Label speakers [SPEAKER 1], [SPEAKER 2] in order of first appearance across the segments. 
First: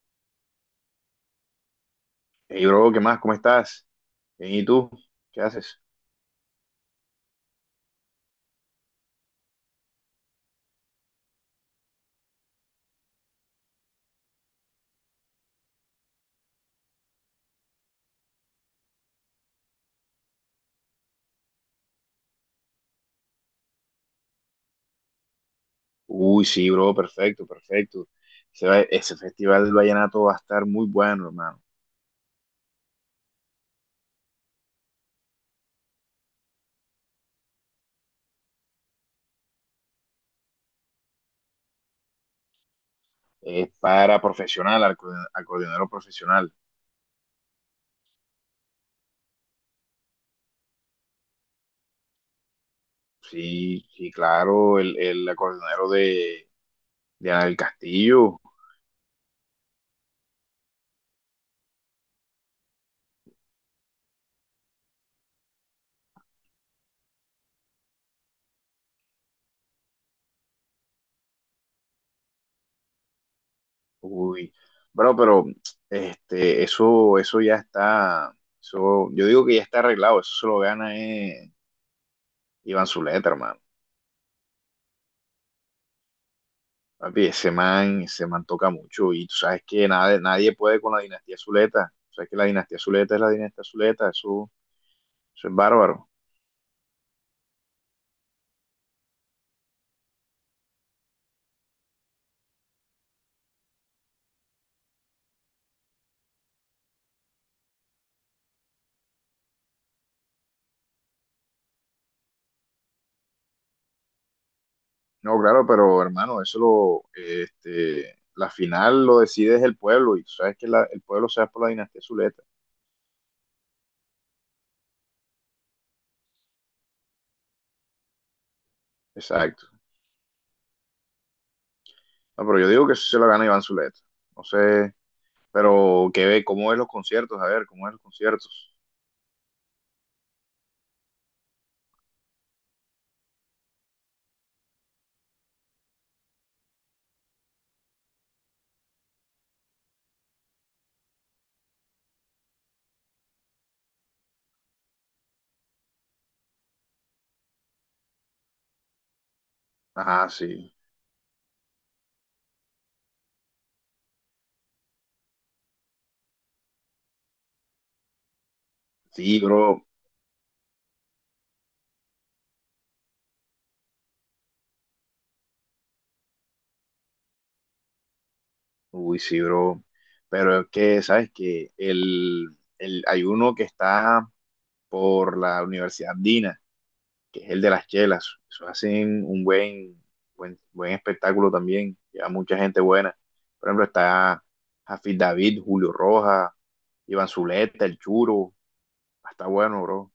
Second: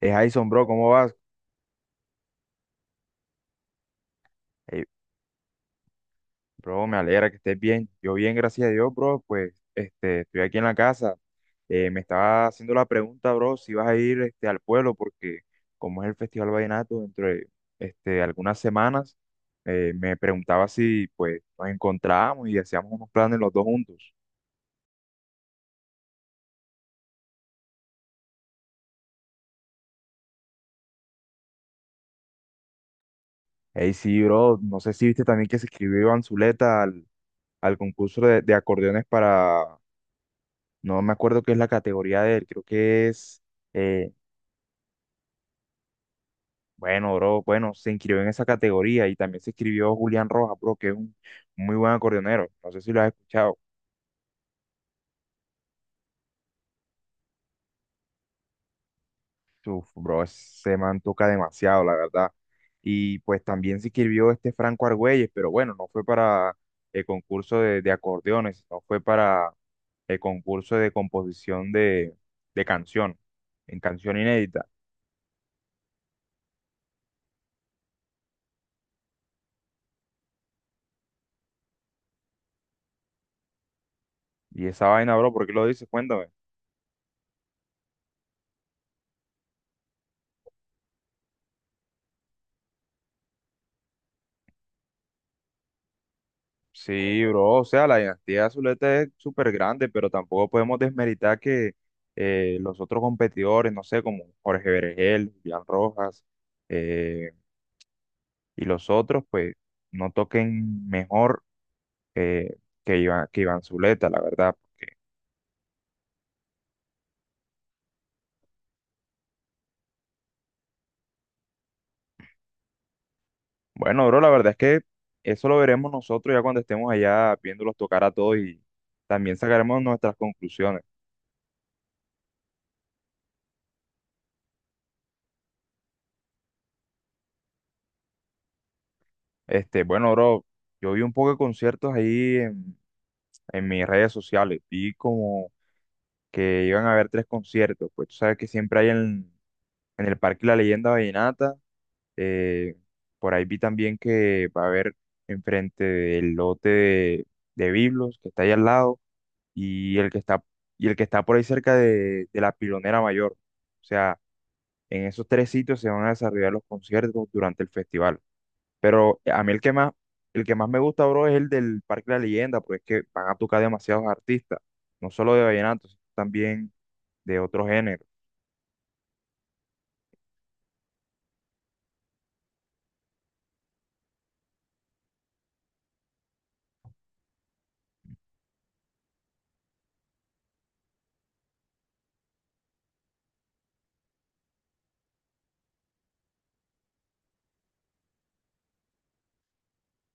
[SPEAKER 1] Jason, bro, ¿cómo vas?
[SPEAKER 2] Hey, bro, ¿qué más? ¿Cómo estás? Bien, ¿y
[SPEAKER 1] Ey,
[SPEAKER 2] tú? ¿Qué haces?
[SPEAKER 1] bro, me alegra que estés bien. Yo bien, gracias a Dios, bro. Pues, estoy aquí en la casa. Me estaba haciendo la pregunta, bro, si vas a ir, al pueblo, porque como es el Festival Vallenato, dentro de, algunas semanas, me preguntaba si, pues, nos encontrábamos y hacíamos unos planes los dos juntos.
[SPEAKER 2] Uy, sí, bro, perfecto, perfecto. Ese, ese festival del vallenato va a estar muy bueno, hermano.
[SPEAKER 1] Ey, sí, bro, no sé si viste también que se inscribió Iván Zuleta al concurso de, acordeones, para, no me acuerdo qué es la categoría de él, creo que es...
[SPEAKER 2] Es
[SPEAKER 1] eh,
[SPEAKER 2] para profesional, acordeonero profesional.
[SPEAKER 1] Bueno, bro, bueno, se inscribió en esa categoría y también se inscribió Julián Rojas, bro, que es un muy buen acordeonero. No sé si lo has escuchado.
[SPEAKER 2] Sí, sí, claro, el acordeonero de Ana del Castillo.
[SPEAKER 1] Uf, bro, ese man toca demasiado, la verdad. Y pues también se inscribió Franco Argüelles, pero bueno, no fue para el concurso de, acordeones, no fue para el concurso de composición de, canción, en canción
[SPEAKER 2] Uy,
[SPEAKER 1] inédita.
[SPEAKER 2] bro, pero eso, eso ya está, eso, yo digo que ya está arreglado, eso se lo gana Iván Zuleta, hermano.
[SPEAKER 1] Y esa vaina, bro, ¿por qué lo dices? Cuéntame.
[SPEAKER 2] Papi, ese man toca mucho y tú sabes que nadie, nadie puede con la dinastía Zuleta. O sea que la dinastía Zuleta es la dinastía Zuleta, eso es bárbaro.
[SPEAKER 1] Sí, bro, o sea, la dinastía Zuleta es súper grande, pero tampoco podemos desmeritar que los otros competidores, no sé, como Jorge Berenguel, Julián Rojas, eh, y los otros, pues, no toquen mejor eh, que Iván Zuleta, la verdad. Porque,
[SPEAKER 2] No, claro, pero hermano, la final lo decide es el pueblo y tú sabes que el pueblo se va por la dinastía Zuleta.
[SPEAKER 1] bueno, bro, la verdad es que eso lo veremos nosotros ya cuando estemos allá viéndolos tocar a todos y también
[SPEAKER 2] Exacto.
[SPEAKER 1] sacaremos nuestras conclusiones.
[SPEAKER 2] No, pero yo digo que eso se lo gana Iván Zuleta. No sé, pero ¿qué ve? ¿Cómo ves los conciertos? A ver, ¿cómo ves los conciertos?
[SPEAKER 1] Bueno, bro, yo vi un poco de conciertos ahí en mis redes sociales, vi como que iban a haber tres conciertos. Pues tú sabes que siempre hay en el Parque La Leyenda Vallenata. eh, por ahí vi también que va a haber enfrente del lote de, Biblos, que está ahí al lado, y el que
[SPEAKER 2] Ajá,
[SPEAKER 1] está,
[SPEAKER 2] sí.
[SPEAKER 1] y el que está por ahí cerca de, la Pilonera Mayor. O sea, en esos tres sitios se van a desarrollar los conciertos durante el festival. Pero
[SPEAKER 2] Sí,
[SPEAKER 1] a mí
[SPEAKER 2] bro.
[SPEAKER 1] el que más me gusta, bro, es el del Parque La Leyenda, porque es que van a tocar demasiados artistas, no solo de vallenato, sino también de otro género.
[SPEAKER 2] Uy, sí, bro. Pero es que, ¿sabes que hay uno que está por la Universidad Andina, que es el de las chelas? Eso hacen un buen, buen, buen espectáculo también. Lleva mucha gente buena. Por ejemplo, está Jafid David, Julio Rojas, Iván Zuleta, El Churo. Está bueno, bro.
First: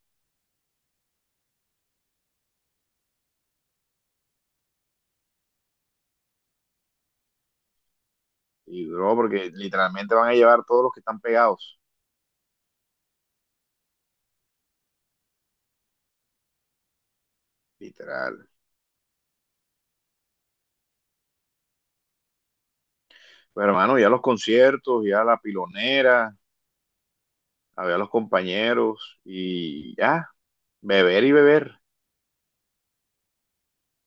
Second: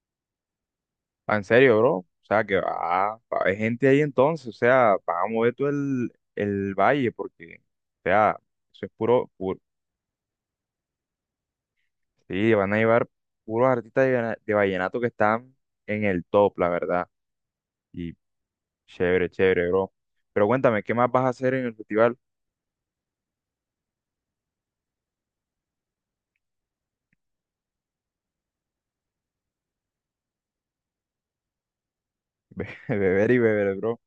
[SPEAKER 1] Ah, en serio, bro. O sea, que va a haber gente ahí entonces. O sea, va a mover todo el valle porque, o sea, eso
[SPEAKER 2] Y,
[SPEAKER 1] es
[SPEAKER 2] bro,
[SPEAKER 1] puro,
[SPEAKER 2] porque
[SPEAKER 1] puro.
[SPEAKER 2] literalmente van a llevar todos los que están pegados.
[SPEAKER 1] Sí, van a llevar puros artistas de, de vallenato que están en el top, la verdad. Y
[SPEAKER 2] Literal.
[SPEAKER 1] chévere, chévere, bro. Pero cuéntame, ¿qué más vas a hacer en el festival?
[SPEAKER 2] Pero, hermano, ya los conciertos, ya la pilonera, a ver a los compañeros y ya, beber y beber.
[SPEAKER 1] Beber y beber, bro.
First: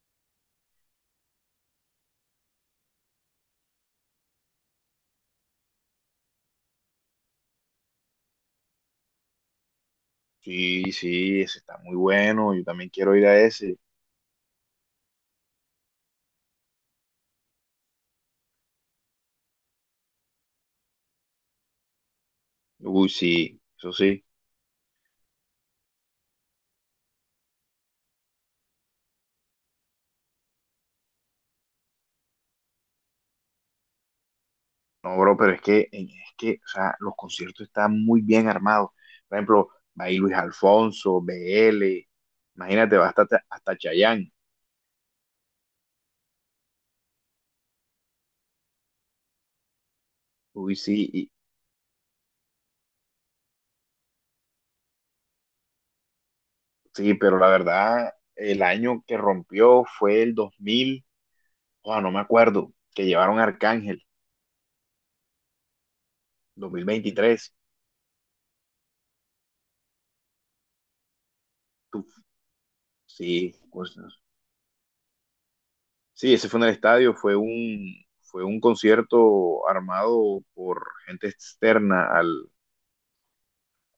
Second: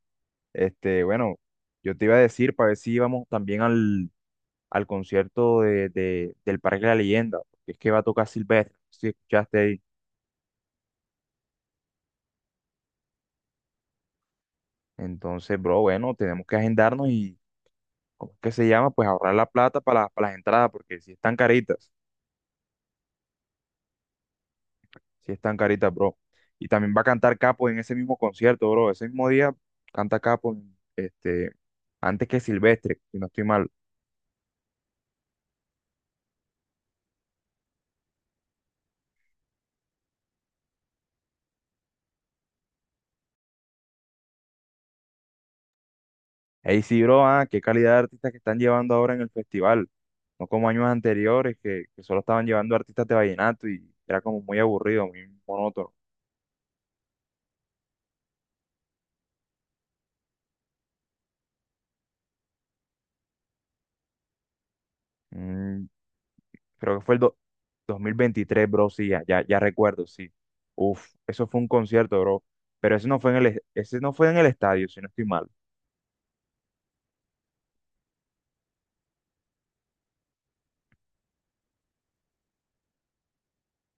[SPEAKER 1] Bueno, yo te iba a decir para ver si íbamos también al concierto de, del Parque de la Leyenda, porque es que va a tocar Silvestre. Si escuchaste ahí.
[SPEAKER 2] Sí, sí, ese está muy bueno, yo también quiero ir a ese.
[SPEAKER 1] Entonces, bro, bueno, tenemos que agendarnos y, ¿cómo es que se llama? Pues ahorrar la plata para las entradas, porque si están caritas,
[SPEAKER 2] Uy, sí, eso sí.
[SPEAKER 1] si están caritas, bro. Y también va a cantar Capo en ese mismo concierto, bro. Ese mismo día canta Capo, este, antes que Silvestre, si no estoy mal.
[SPEAKER 2] No, bro, pero o sea, los conciertos están muy bien armados. Por ejemplo, va ahí Luis Alfonso, BL, imagínate, va hasta, hasta Chayanne.
[SPEAKER 1] Ahí sí, bro, ah, qué calidad de artistas que están llevando ahora en el festival. No como
[SPEAKER 2] Uy,
[SPEAKER 1] años
[SPEAKER 2] sí,
[SPEAKER 1] anteriores, que solo estaban llevando artistas de vallenato y era como muy aburrido, muy monótono.
[SPEAKER 2] sí, pero la verdad, el año que rompió fue el 2000 o no me acuerdo, que llevaron a Arcángel,
[SPEAKER 1] Mm, creo que fue el
[SPEAKER 2] 2023.
[SPEAKER 1] 2023, bro. Sí, ya, ya, ya recuerdo, sí. Uf, eso fue un
[SPEAKER 2] Tú-
[SPEAKER 1] concierto, bro, pero ese no fue en
[SPEAKER 2] sí, pues,
[SPEAKER 1] ese no fue en el estadio, si no estoy mal.
[SPEAKER 2] sí, ese fue en el estadio, fue un concierto armado por gente externa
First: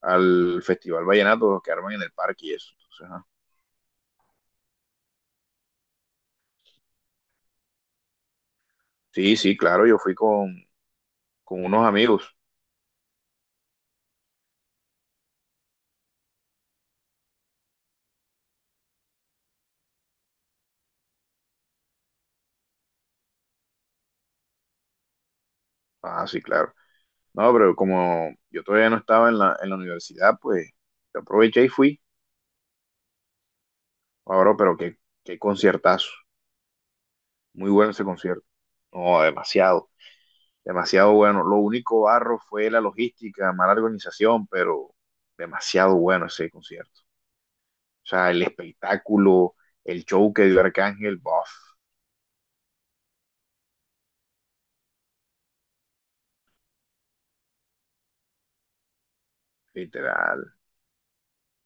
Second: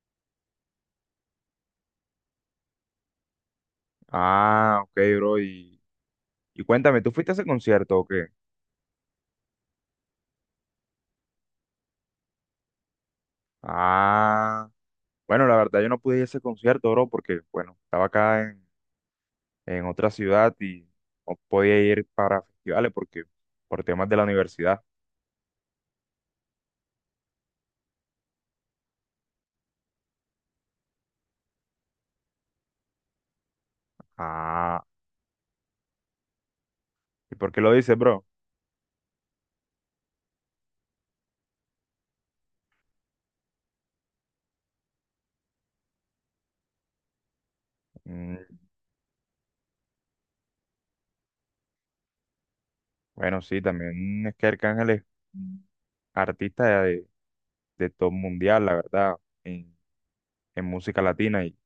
[SPEAKER 2] al Festival Vallenato, los que arman en el parque y eso. Entonces, ajá.
[SPEAKER 1] Ah, ok, bro, y, cuéntame, ¿tú fuiste a ese concierto o qué?
[SPEAKER 2] Sí, sí, claro, yo fui con unos amigos.
[SPEAKER 1] Ah, bueno, la verdad yo no pude ir a ese concierto, bro, porque, bueno, estaba acá en otra ciudad y no podía ir para festivales porque, por temas de la universidad.
[SPEAKER 2] Ah, sí, claro. No, pero como yo todavía no estaba en la universidad, pues yo aproveché y fui. Ahora, pero
[SPEAKER 1] Ah,
[SPEAKER 2] qué, qué conciertazo.
[SPEAKER 1] ¿y por qué
[SPEAKER 2] Muy
[SPEAKER 1] lo
[SPEAKER 2] bueno
[SPEAKER 1] dices,
[SPEAKER 2] ese
[SPEAKER 1] bro?
[SPEAKER 2] concierto. No, demasiado, demasiado bueno. Lo único barro fue la logística, mala organización, pero demasiado bueno ese concierto. O sea,
[SPEAKER 1] Mm,
[SPEAKER 2] el espectáculo, el show que dio Arcángel, bof,
[SPEAKER 1] bueno, sí, también es que Arcángel es un artista de top mundial, la verdad, en,
[SPEAKER 2] literal.
[SPEAKER 1] en música latina. Y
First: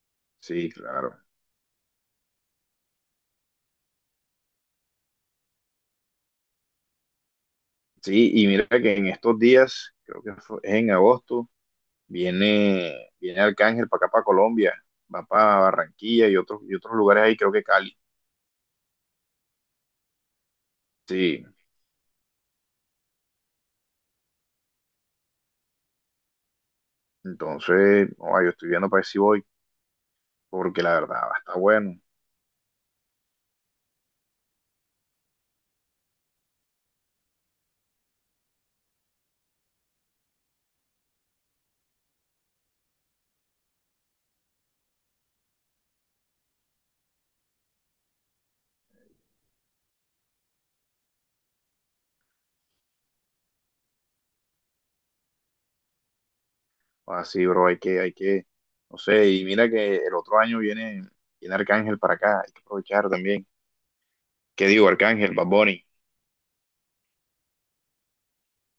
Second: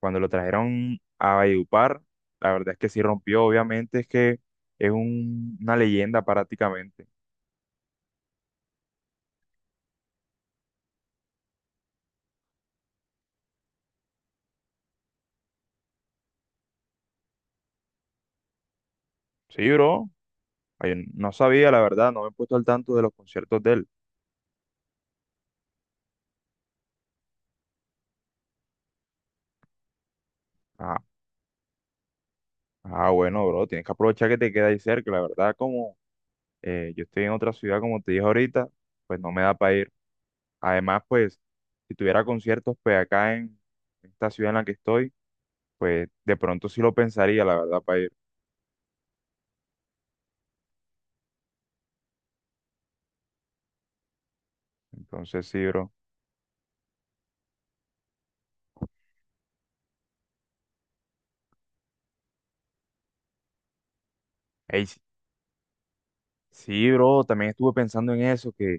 [SPEAKER 1] cuando lo
[SPEAKER 2] Sí,
[SPEAKER 1] trajeron
[SPEAKER 2] claro.
[SPEAKER 1] a Valledupar, la verdad es que sí rompió, obviamente, es que es una leyenda prácticamente.
[SPEAKER 2] Sí, y mira que en estos días, creo que es en agosto, viene, viene Arcángel para acá, para Colombia, va para Barranquilla y otros lugares ahí, creo que Cali.
[SPEAKER 1] Sí, bro, ay, no
[SPEAKER 2] Sí,
[SPEAKER 1] sabía, la verdad, no me he puesto al tanto de los conciertos de él.
[SPEAKER 2] entonces, no, yo estoy viendo para ver si voy, porque la
[SPEAKER 1] Ah,
[SPEAKER 2] verdad va a estar bueno.
[SPEAKER 1] ah, bueno, bro, tienes que aprovechar que te queda ahí cerca, la verdad, como yo estoy en otra ciudad, como te dije ahorita, pues no me da para ir. Además, pues, si tuviera conciertos, pues acá en esta ciudad en la que estoy, pues de pronto sí lo pensaría, la verdad, para ir. Entonces, sí, bro.
[SPEAKER 2] Así, bro, hay que, no sé, y mira que el otro año viene, viene Arcángel para acá, hay que aprovechar también. ¿Qué
[SPEAKER 1] Ey,
[SPEAKER 2] digo, Arcángel, Bad Bunny?
[SPEAKER 1] sí, bro, también estuve pensando en eso, que,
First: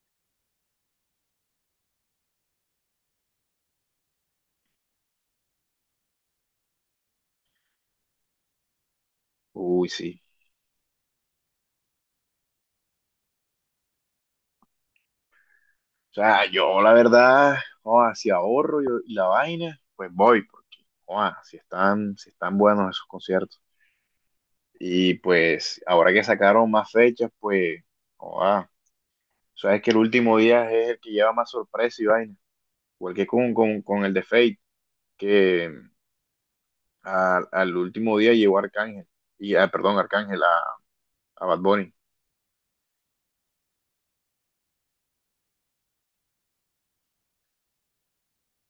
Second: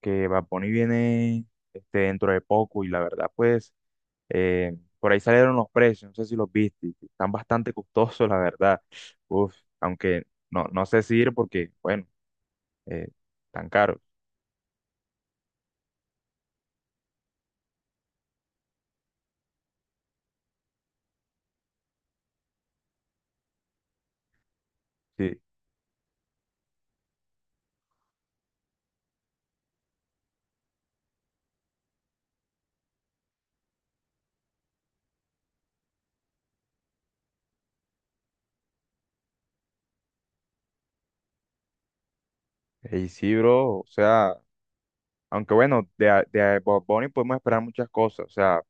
[SPEAKER 1] que Bad Bunny viene, dentro de poco, y la verdad, pues, por ahí salieron los precios, no sé si los viste, que están bastante costosos, la verdad. Uf,
[SPEAKER 2] Uy, sí.
[SPEAKER 1] aunque no sé si ir porque, bueno, eh, tan caros.
[SPEAKER 2] O sea, yo la verdad, oh, si ahorro yo y la vaina, pues voy, porque, oh, si están, si están buenos esos conciertos. Y
[SPEAKER 1] Sí.
[SPEAKER 2] pues, ahora que sacaron más fechas, pues, oh, ah, sabes que el último día es el que lleva más sorpresa y vaina. Igual que con el de Fate, que al último día llegó Arcángel, y, ah, perdón, Arcángel a Bad Bunny.
[SPEAKER 1] Ey, sí, bro, o sea, aunque bueno, de, de a Bad Bunny podemos esperar muchas cosas, o sea,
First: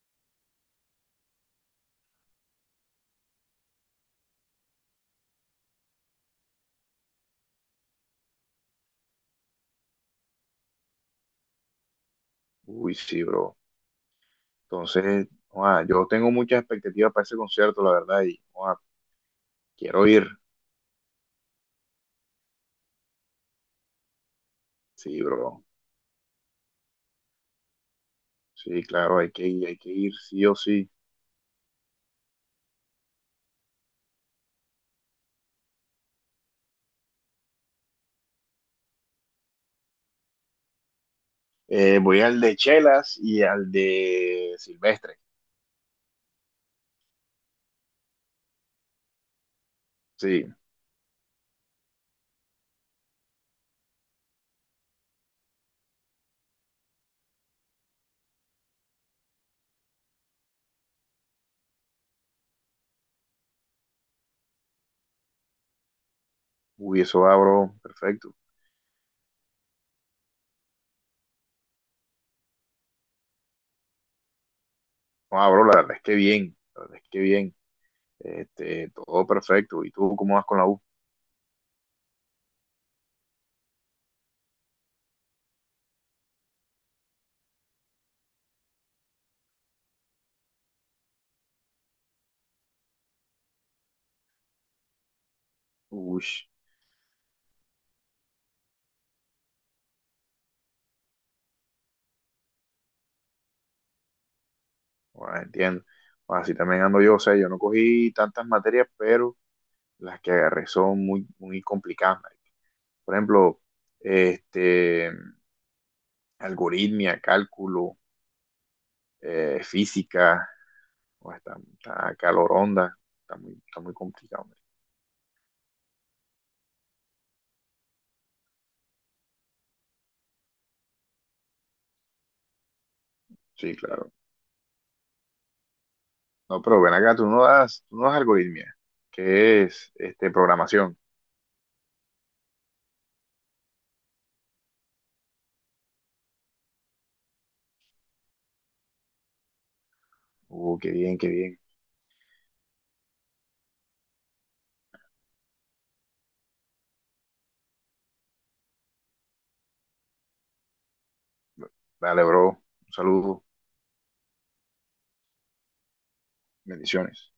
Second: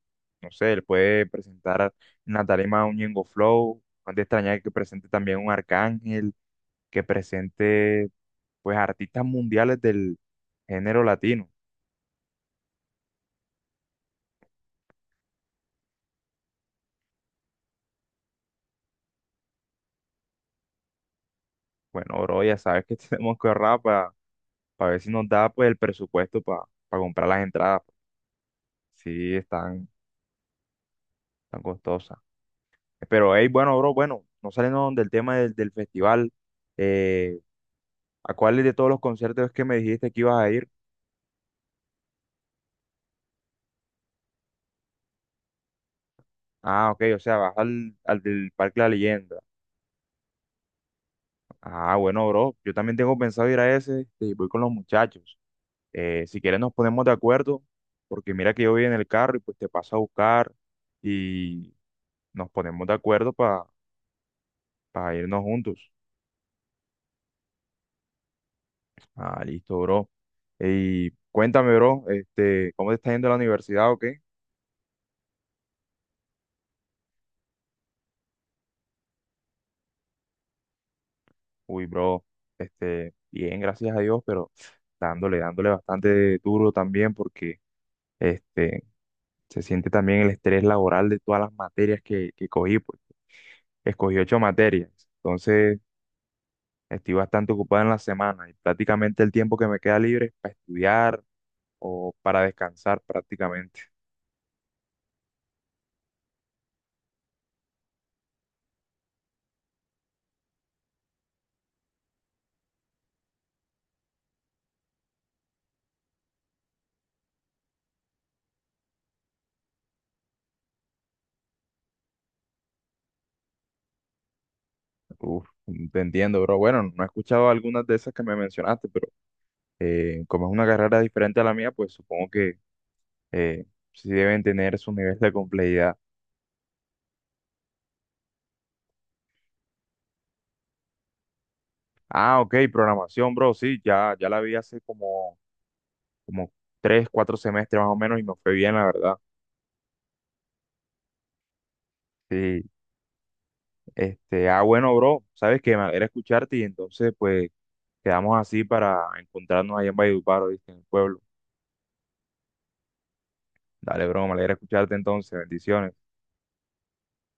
[SPEAKER 1] no sé, él puede presentar en la tarima un Ñengo Flow, no es de extrañar que presente también un Arcángel, que presente, pues, artistas mundiales del género latino.
[SPEAKER 2] Uy, sí, bro. Entonces, ah, yo tengo muchas expectativas para ese concierto, la verdad, y ah, quiero ir.
[SPEAKER 1] Bueno, bro, ya sabes que tenemos que ahorrar para ver si
[SPEAKER 2] Sí,
[SPEAKER 1] nos da,
[SPEAKER 2] bro.
[SPEAKER 1] pues, el presupuesto para comprar las entradas.
[SPEAKER 2] Sí, claro,
[SPEAKER 1] Sí,
[SPEAKER 2] hay
[SPEAKER 1] están
[SPEAKER 2] que ir, sí o sí.
[SPEAKER 1] tan costosas. Pero, hey, bueno, bro, bueno, no saliendo del tema del festival, eh, ¿a cuáles de todos los conciertos es que me dijiste que ibas a ir?
[SPEAKER 2] Voy al de Chelas y al de Silvestre.
[SPEAKER 1] Ah, ok, o sea, vas al del Parque La Leyenda.
[SPEAKER 2] Sí,
[SPEAKER 1] Ah, bueno, bro, yo también tengo pensado ir a ese, y voy con los muchachos. Si quieres nos ponemos de acuerdo, porque mira que yo voy en el carro y pues te paso a buscar y nos ponemos de acuerdo para irnos juntos.
[SPEAKER 2] uy, eso va, bro, perfecto.
[SPEAKER 1] Ah, listo, bro. Y cuéntame, bro, ¿cómo te está yendo a la universidad o qué?
[SPEAKER 2] No, bro, la verdad es que bien, la verdad es que bien. Este, todo perfecto. ¿Y tú cómo vas con la U?
[SPEAKER 1] Uy, bro, bien, gracias a Dios, pero dándole, dándole bastante duro también porque, este, se siente también el estrés laboral de todas las materias que cogí, porque escogí ocho materias. Entonces,
[SPEAKER 2] Uy.
[SPEAKER 1] estoy bastante ocupado en la semana y prácticamente el tiempo que me queda libre es para estudiar o para descansar prácticamente.
[SPEAKER 2] Bueno, entiendo. Bueno, así también ando yo, o sea, yo no cogí tantas materias, pero las que agarré son muy, muy complicadas, marica. Por ejemplo, este, algoritmia, cálculo, física, o está, está caloronda, está muy complicado, marica.
[SPEAKER 1] Uf, te entiendo, bro. Bueno, no he escuchado algunas de esas que me mencionaste, pero como es una carrera diferente a la mía, pues supongo que eh,
[SPEAKER 2] Sí,
[SPEAKER 1] sí
[SPEAKER 2] claro.
[SPEAKER 1] deben tener su nivel de complejidad.
[SPEAKER 2] No, pero ven acá, tú no das algoritmia, que es este, programación.
[SPEAKER 1] Ah, ok, programación, bro. Sí, ya, ya la vi hace como tres, cuatro semestres más o menos y me fue bien, la verdad.
[SPEAKER 2] Qué bien, qué bien.
[SPEAKER 1] Sí. Ah, bueno, bro, sabes que me alegra escucharte y entonces, pues, quedamos así para encontrarnos allá en Valledupar, ¿oíste? En el pueblo.
[SPEAKER 2] Dale, bro. Un saludo.
[SPEAKER 1] Dale, bro, me alegra escucharte entonces, bendiciones.
[SPEAKER 2] Bendiciones.